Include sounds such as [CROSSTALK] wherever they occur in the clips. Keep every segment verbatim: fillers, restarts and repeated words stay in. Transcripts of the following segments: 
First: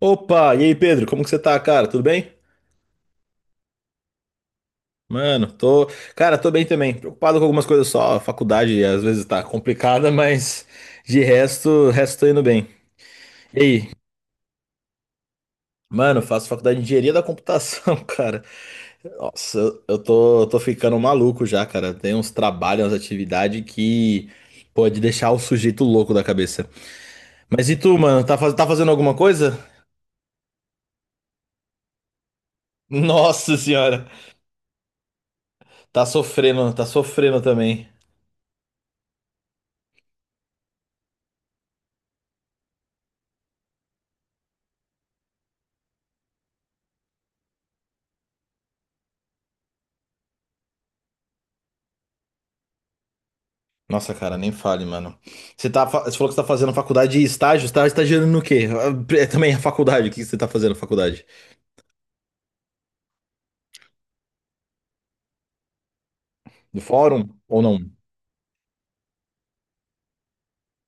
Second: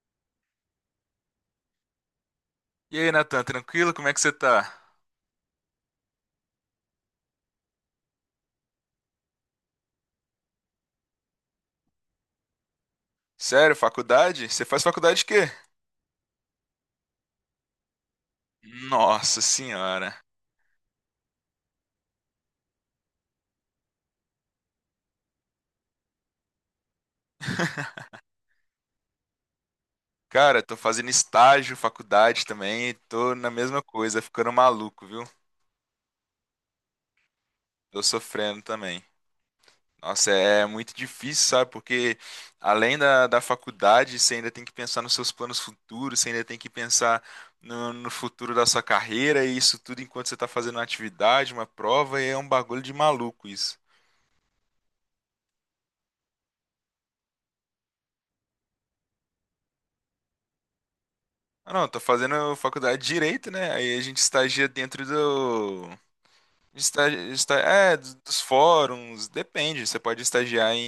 Opa, e aí Pedro, como que você tá, cara? Tudo bem? E aí, Natan, tranquilo? Como é que você tá? Mano, tô, cara, tô bem também. Preocupado com algumas coisas só, a faculdade às vezes tá complicada, [LAUGHS] mas de resto, resto tô indo bem. E Sério, aí? faculdade? Você faz faculdade de quê? Mano, faço faculdade de engenharia da computação, [LAUGHS] cara. Nossa Nossa, eu eu senhora. tô, eu tô ficando maluco já, cara. Tem uns trabalhos, umas atividades que pode deixar o sujeito louco da cabeça. Mas e tu, mano, tá, faz- tá fazendo alguma coisa? Cara, tô fazendo estágio, faculdade [LAUGHS] também, e tô na Nossa mesma senhora, coisa, ficando maluco, viu? tá sofrendo, tá sofrendo também. Tô sofrendo também. Nossa, é é muito difícil, sabe? Porque além da, da faculdade, você ainda tem que pensar nos seus planos futuros, você ainda tem que pensar no, no futuro da sua carreira, e isso tudo enquanto você tá fazendo uma atividade, uma prova, e é um bagulho de maluco isso. Nossa, cara, nem fale, mano. Você tá, fa- você falou que você tá fazendo faculdade de estágio, você tá estagiando no quê? Ah, é também a faculdade, o que você tá fazendo na faculdade? Ah, não, tô fazendo faculdade de Direito, né? Aí a gente estagia dentro do. No Estagia, fórum esta- ou não? é, dos dos fóruns, depende. Você pode estagiar em,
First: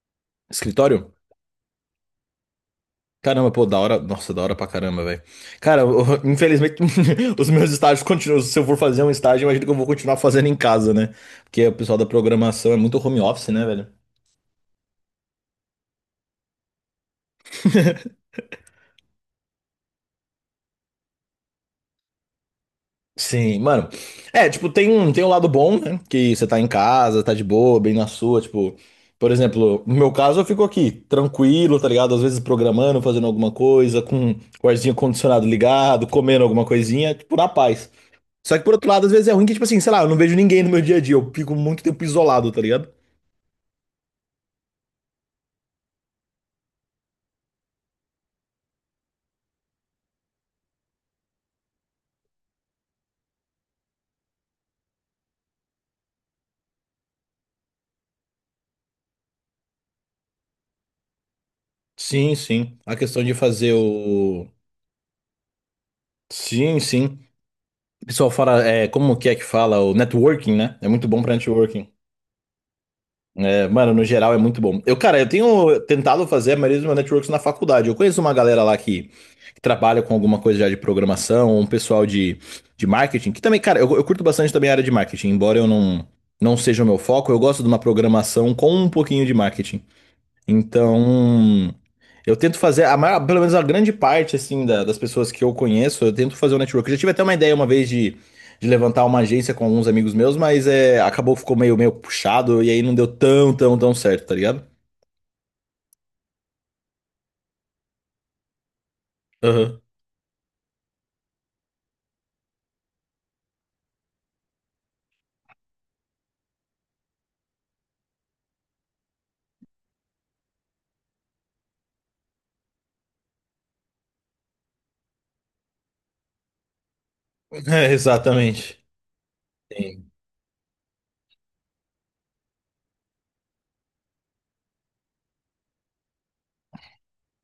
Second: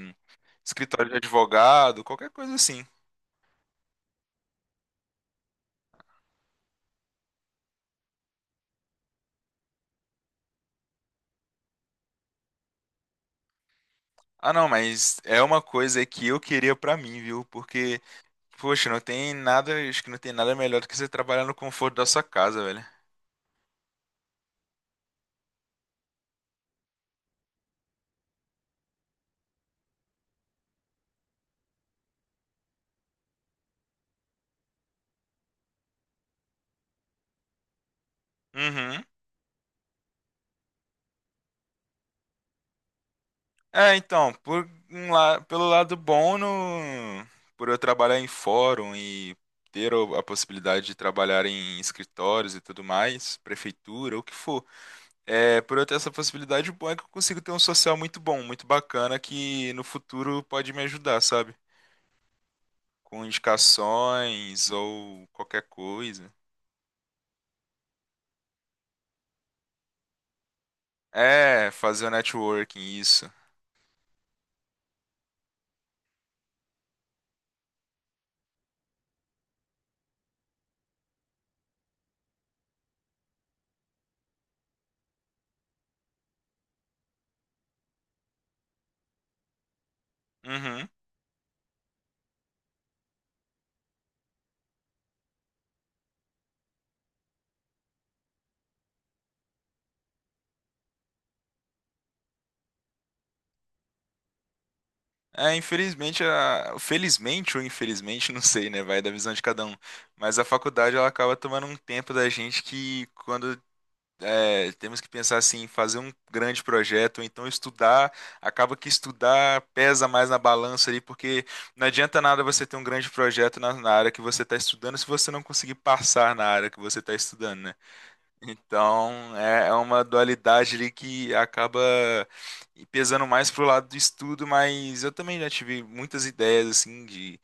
em escritório Escritório? de advogado, qualquer coisa assim. Caramba, pô, da hora. Nossa, da hora pra caramba, velho. Cara, eu- [LAUGHS] infelizmente, [LAUGHS] os meus estágios continuam. Se eu for fazer um estágio, imagino que eu vou continuar fazendo em casa, né? Porque o pessoal da programação é muito home office, né, velho? Ah, não, mas é uma coisa que eu queria pra mim, viu? Porque, poxa, não tem nada, acho que não tem nada melhor do que você trabalhar no conforto da sua casa, velho. Sim, mano. É, tipo, tem um, tem um lado bom, né? Que você tá em casa, tá de boa, bem na sua, tipo, por exemplo, no meu caso eu fico aqui, tranquilo, tá ligado? Às vezes programando, fazendo alguma coisa, com o arzinho condicionado ligado, comendo alguma coisinha, tipo, na paz. Só que por outro Uhum. lado, às vezes é ruim que, tipo assim, sei lá, eu não vejo ninguém no meu dia a dia, eu fico muito tempo isolado, tá ligado? É, então, por um la- pelo lado bom, no- por eu trabalhar em fórum e ter o- a possibilidade de trabalhar em escritórios e tudo mais, prefeitura, o que for, é, por eu ter essa possibilidade, o bom é que eu consigo ter um social muito bom, muito bacana, que no futuro pode me ajudar, sabe? Sim, sim. A questão Com de fazer o. indicações ou qualquer coisa. Sim, sim. O pessoal fala, é, como que é que fala? O networking, né? É muito bom pra É, networking. fazer o networking, isso. É, mano, no geral é muito bom. Eu, cara, eu tenho tentado fazer a maioria dos meus networks na faculdade. Eu conheço uma galera lá que, que trabalha com alguma coisa já de programação, um pessoal de, de marketing, que também, cara, eu, eu curto bastante também a área de marketing, embora eu não, não seja o meu foco, eu gosto de uma programação com um pouquinho de marketing. Uhum. Então, eu tento fazer, a maior, pelo menos a grande parte, assim, da- das pessoas que eu conheço, eu tento fazer o network. Eu já tive até uma ideia uma vez de, de levantar uma agência com alguns amigos meus, mas é, acabou, ficou meio, meio puxado, e aí não deu tão, tão, tão certo, tá ligado? É, infelizmente, a- felizmente ou infelizmente, [LAUGHS] não sei, né? Vai da visão de cada um. Aham. [LAUGHS] Mas a faculdade ela acaba tomando um tempo da gente que quando é, temos que pensar assim, em fazer um grande projeto, ou então estudar, acaba que estudar pesa mais na balança ali, porque não adianta nada você ter um grande projeto na, na área que você está estudando se você não conseguir passar na área que você está estudando, né? É, exatamente. Então, é é uma Sim. dualidade ali que acaba pesando mais pro lado do estudo, mas eu também já tive muitas ideias assim de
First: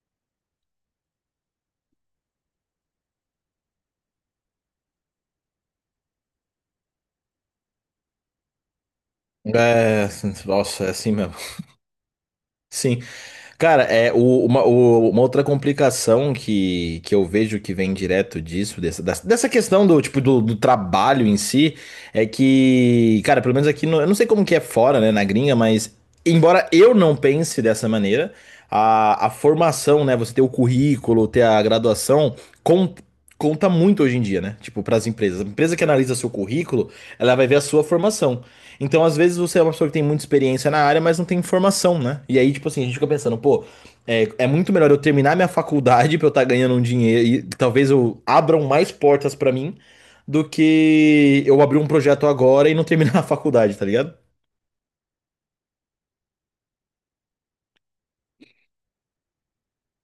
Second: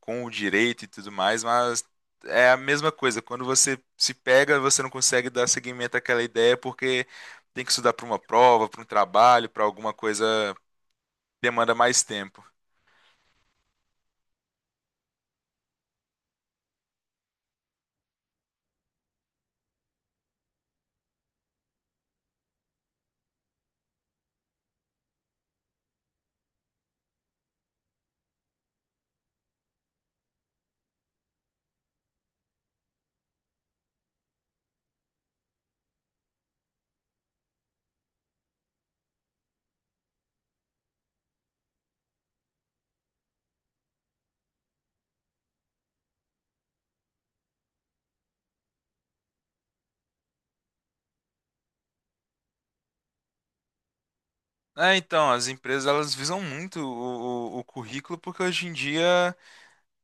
com o direito e tudo mais, mas é a mesma coisa. Quando você se pega, você não consegue dar seguimento àquela ideia porque tem que estudar para uma prova, para um trabalho, para alguma É, coisa que nossa, é assim mesmo. demanda mais tempo. Sim. Cara, é, o- uma, o- uma outra complicação que, que eu vejo que vem direto disso, dessa, dessa dessa questão do tipo do, do trabalho em si, é que, cara, pelo menos aqui, no- eu não sei como que é fora, né, na gringa, mas embora eu não pense dessa maneira, a, a formação, né, você ter o currículo, ter a graduação, con- conta muito hoje em dia, né? Tipo, para as empresas. A empresa que analisa seu currículo, ela vai ver a sua formação. Então, às vezes, você é uma pessoa que tem muita experiência na área, mas não tem formação, né? E aí, tipo assim, a gente fica pensando, pô, é, é muito melhor eu terminar minha faculdade [LAUGHS] pra eu estar ganhando um dinheiro e talvez eu abram mais portas pra mim do que eu abrir um projeto agora e não terminar [LAUGHS] a faculdade, tá ligado? É, então, as empresas elas visam muito o, o o currículo porque hoje em dia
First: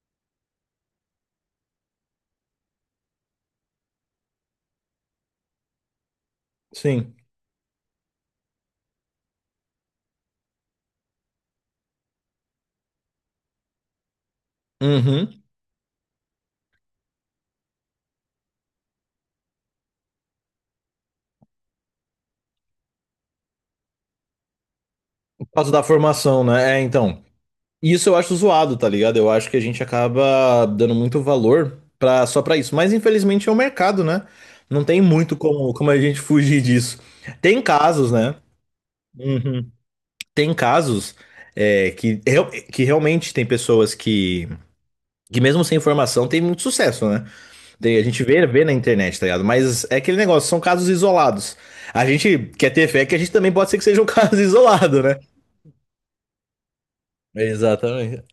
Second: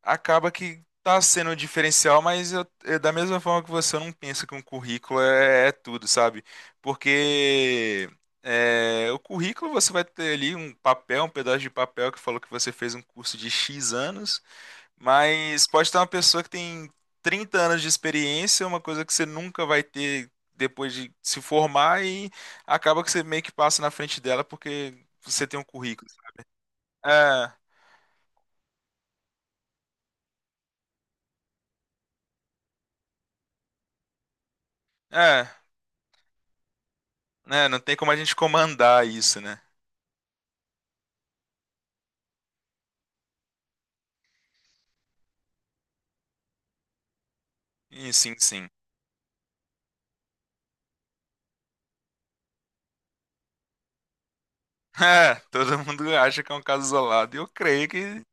acaba que tá sendo um diferencial, mas eu, eu- da mesma forma que você, eu não penso que um currículo é, é tudo, sabe? Sim. Porque é, o currículo você vai ter ali um papel, um pedaço de papel que falou que você fez um curso de X anos, Uhum. mas pode estar uma pessoa que tem trinta anos de experiência, uma coisa que você nunca vai ter depois de se formar e acaba que você meio que passa na frente dela porque Por você tem um causa da currículo. formação, né? É, então. É, Isso eu acho zoado, tá ligado? Eu acho que a gente acaba dando muito valor pra, só pra isso. Mas infelizmente é o mercado, né? Não tem muito é, como, como a gente fugir disso. Tem né? Não tem como casos, a gente né? comandar isso, né? Uhum. Tem casos é, que, real- que realmente tem pessoas que, que mesmo sem informação, tem muito sucesso, né? Tem- a Ih, gente sim, vê, vê sim. na [LAUGHS] internet, tá ligado? Mas é aquele negócio, são casos isolados. A gente quer ter fé que a gente também pode ser que seja um [LAUGHS] caso isolado, né? É, todo mundo acha que é um caso isolado. E eu creio Exatamente. que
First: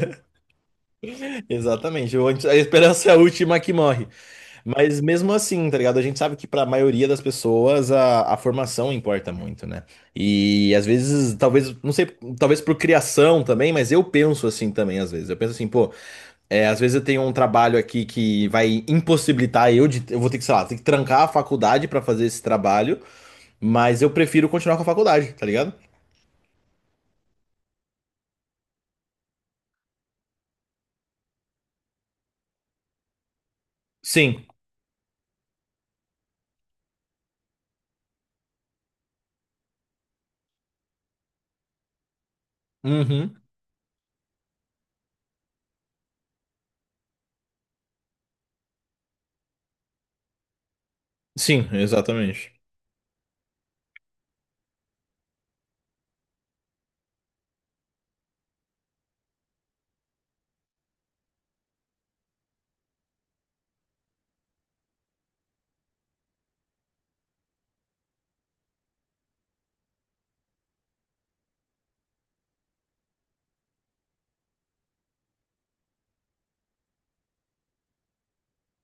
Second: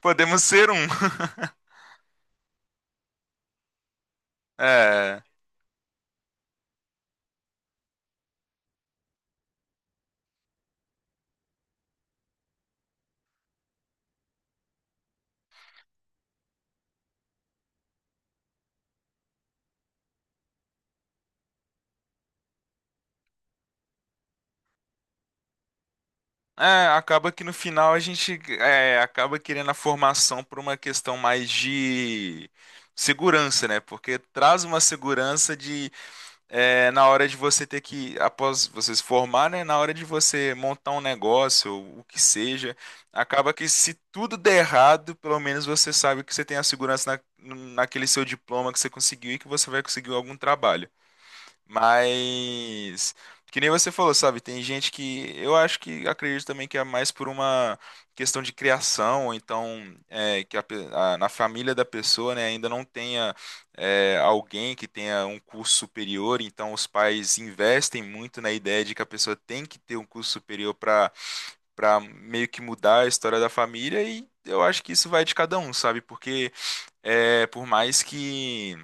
podemos ser um. [LAUGHS] Exatamente. Ou A gente- a esperança é a última que morre. Mas É, mesmo assim, tá ligado? A gente sabe que pra maioria das pessoas a, a formação importa muito, né? E às vezes, talvez, não sei, talvez por criação também, mas eu penso assim também, às vezes. Eu penso assim, pô, é, às vezes eu tenho um trabalho aqui que vai impossibilitar eu de. Eu vou ter que, sei lá, ter que trancar a faculdade pra fazer esse trabalho, mas eu prefiro continuar com a faculdade, tá ligado? é, acaba que no final a gente é, acaba querendo a formação por uma questão mais de segurança, né? Porque Sim. traz uma segurança de é, na hora de você ter que, após você se formar, né, na hora de você montar um negócio, ou o que seja, Uhum. acaba que se tudo der errado, pelo menos você sabe que você tem a segurança na, naquele seu diploma que você conseguiu e que você vai conseguir algum trabalho. Sim, exatamente. Mas que nem você falou, sabe? Tem gente que eu acho que acredito também que é mais por uma questão de criação, ou então é, que a pe- a- na família da pessoa, né, ainda não tenha é, alguém que tenha um curso superior, então os pais investem muito na ideia de que a pessoa tem que ter um curso superior para para meio que mudar a história da família e eu acho que isso vai de cada um, sabe? Porque é, por mais que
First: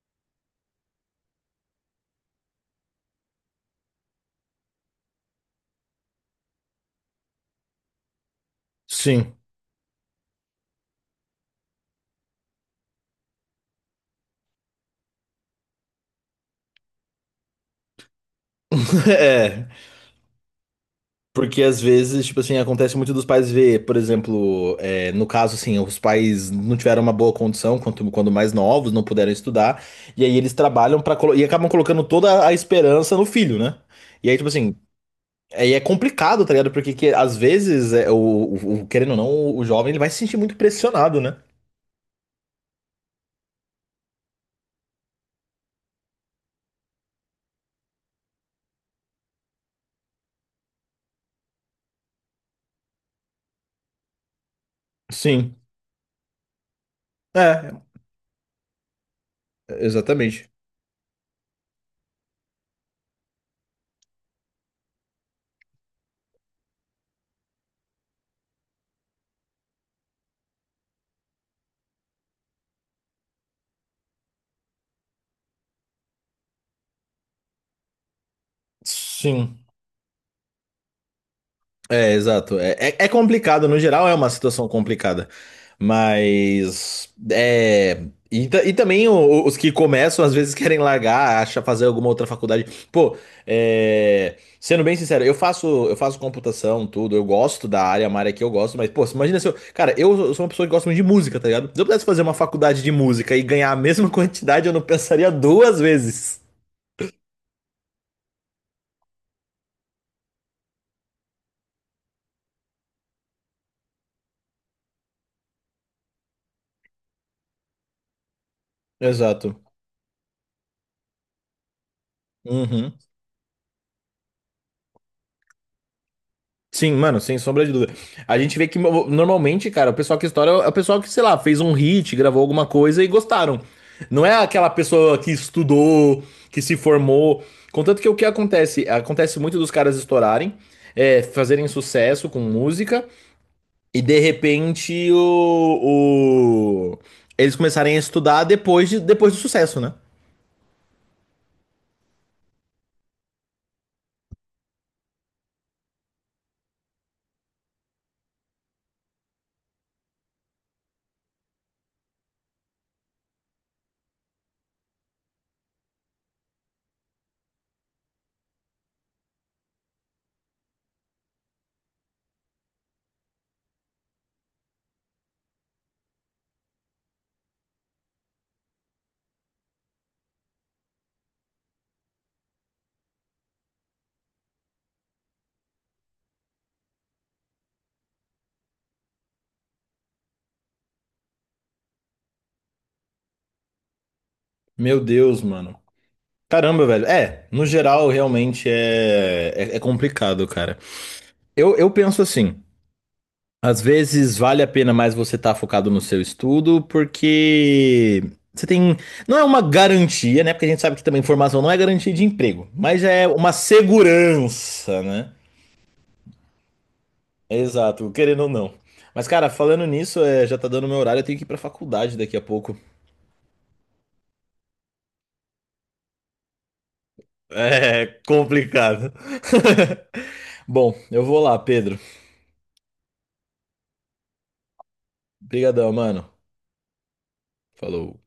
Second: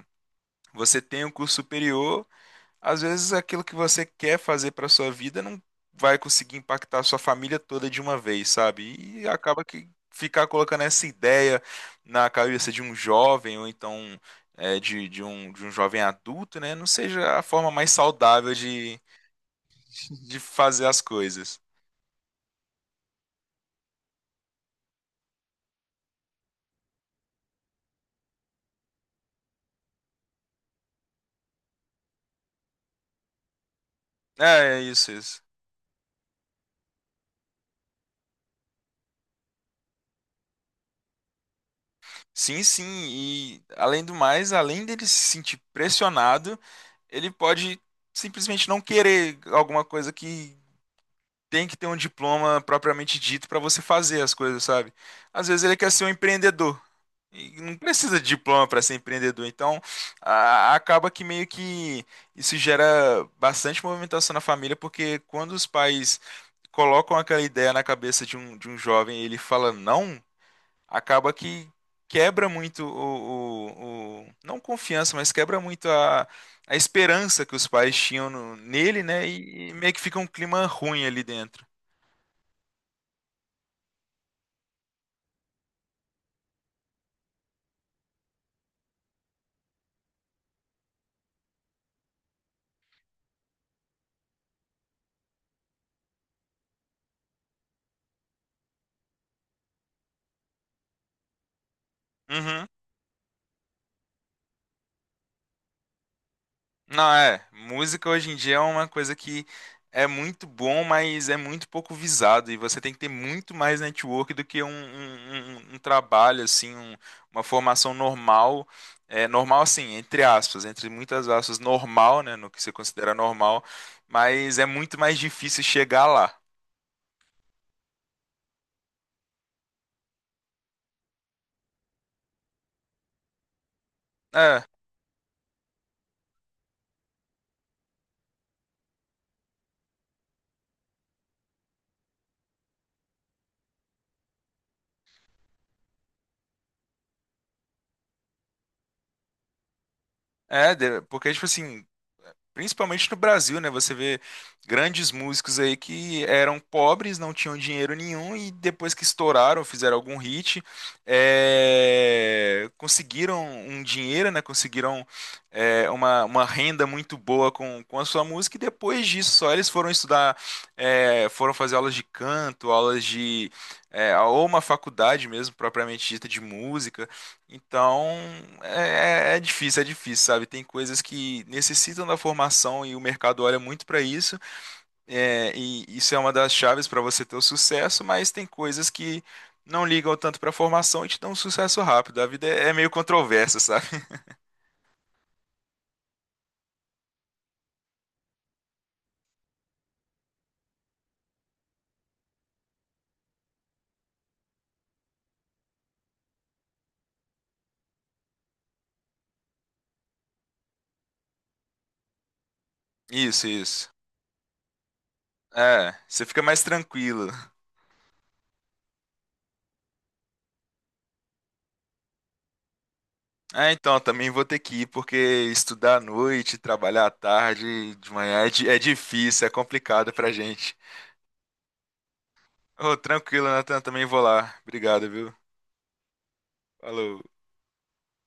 você tenha um curso superior às vezes aquilo que você quer fazer para sua vida não vai conseguir impactar a sua família toda de uma vez, sabe? E Sim. acaba que ficar colocando essa ideia na cabeça de um jovem ou então é, de, de um, de um jovem adulto, né? Não seja a forma mais saudável de, [LAUGHS] É. de fazer as coisas. Porque às vezes, tipo assim, acontece muito dos pais ver, por exemplo, é, no caso, assim, os pais não tiveram uma boa condição quando, quando mais novos, não puderam estudar, e aí eles trabalham para e acabam colocando toda a esperança no filho, né? E aí, tipo assim, É, é isso, isso. aí é complicado, tá ligado? Porque que, às vezes, é, o, o- o- querendo ou não, o, o jovem ele vai se sentir muito pressionado, né? Sim, sim. E além do mais, além dele se sentir pressionado, ele pode simplesmente não querer alguma coisa que tem que ter um diploma propriamente dito para você fazer as coisas, sabe? Às Sim. vezes ele quer ser um empreendedor e não É, precisa de diploma para ser empreendedor. Então, exatamente. a- acaba que meio que isso gera bastante movimentação na família, porque quando os pais colocam aquela ideia na cabeça de um, de um jovem e ele fala não, acaba que quebra muito o, o- o- não confiança, mas quebra muito a, a esperança que os pais tinham no- nele, né? Sim. E, e meio que fica um clima ruim ali dentro. É, exato. É, é, é complicado, no geral é uma situação complicada. Mas. É, e, ta- e também o- o- os que começam às vezes querem largar, acha fazer alguma outra faculdade. Pô, é, sendo bem sincero, eu faço, eu faço computação, tudo, eu gosto da área, é uma área que eu gosto, mas, pô, imagina se eu. Cara, eu sou uma pessoa que gosta muito de música, tá ligado? Se eu pudesse fazer uma Uhum. faculdade de música e ganhar a mesma [LAUGHS] quantidade, eu não pensaria duas vezes. Não, é. Música hoje em dia é uma coisa que é muito bom, mas é muito pouco visado. E você tem que ter muito mais network do que um, um- um- um trabalho, assim, um- uma formação normal. É, Exato. normal, assim, entre aspas, entre muitas aspas, normal, né? No que você Uhum. considera normal. Mas é muito mais difícil chegar lá. Sim, mano, sem sombra de dúvida. A gente vê que mo- normalmente, cara, o pessoal que estoura é o pessoal que, sei lá, fez um hit, gravou alguma coisa e gostaram. Não é É, aquela pessoa que estudou, que se formou. Contanto que o que acontece? Acontece muito dos caras estourarem, é, fazerem sucesso com música e de repente o, o- eles começarem a estudar depois, de, depois do sucesso, né? é, de- porque, tipo assim. Principalmente no Brasil, né? Você vê grandes músicos aí que eram pobres, não tinham dinheiro nenhum e depois que estouraram, fizeram algum hit, é, conseguiram um dinheiro, né? Conseguiram é, uma, uma renda muito boa com, com a sua música e depois disso só eles foram estudar, é, foram fazer aulas de canto, aulas de, é, ou uma faculdade mesmo, propriamente dita, de música. Então, é, é é difícil, é difícil, sabe? Tem coisas que necessitam da formação e o mercado olha muito para isso, é, e isso é uma das chaves para você ter o sucesso, mas tem coisas que não ligam tanto para a formação e te dão um sucesso rápido. A vida é, é meio controversa, sabe? [LAUGHS] Meu Deus, mano. Caramba, velho. É, no geral, realmente é, é é complicado, cara. Eu, eu penso assim. Às vezes vale a pena mais você estar focado no seu estudo, porque você tem. Não é uma garantia, né? Porque a gente sabe que também formação não é garantia de emprego, mas é Isso, uma isso. segurança, né? É, você fica mais tranquilo. Exato, querendo ou não. Mas, cara, falando nisso, é, já tá dando meu horário, eu tenho que ir pra faculdade daqui a pouco. Ah, então, também vou ter que ir, porque estudar à noite, trabalhar à tarde, É de manhã é, di- é complicado. difícil, é complicado pra [LAUGHS] gente. Bom, eu vou lá, Pedro. Ô, tranquilo, Nathan, também vou lá. Obrigado, viu? Obrigadão, mano. Falou. Falou.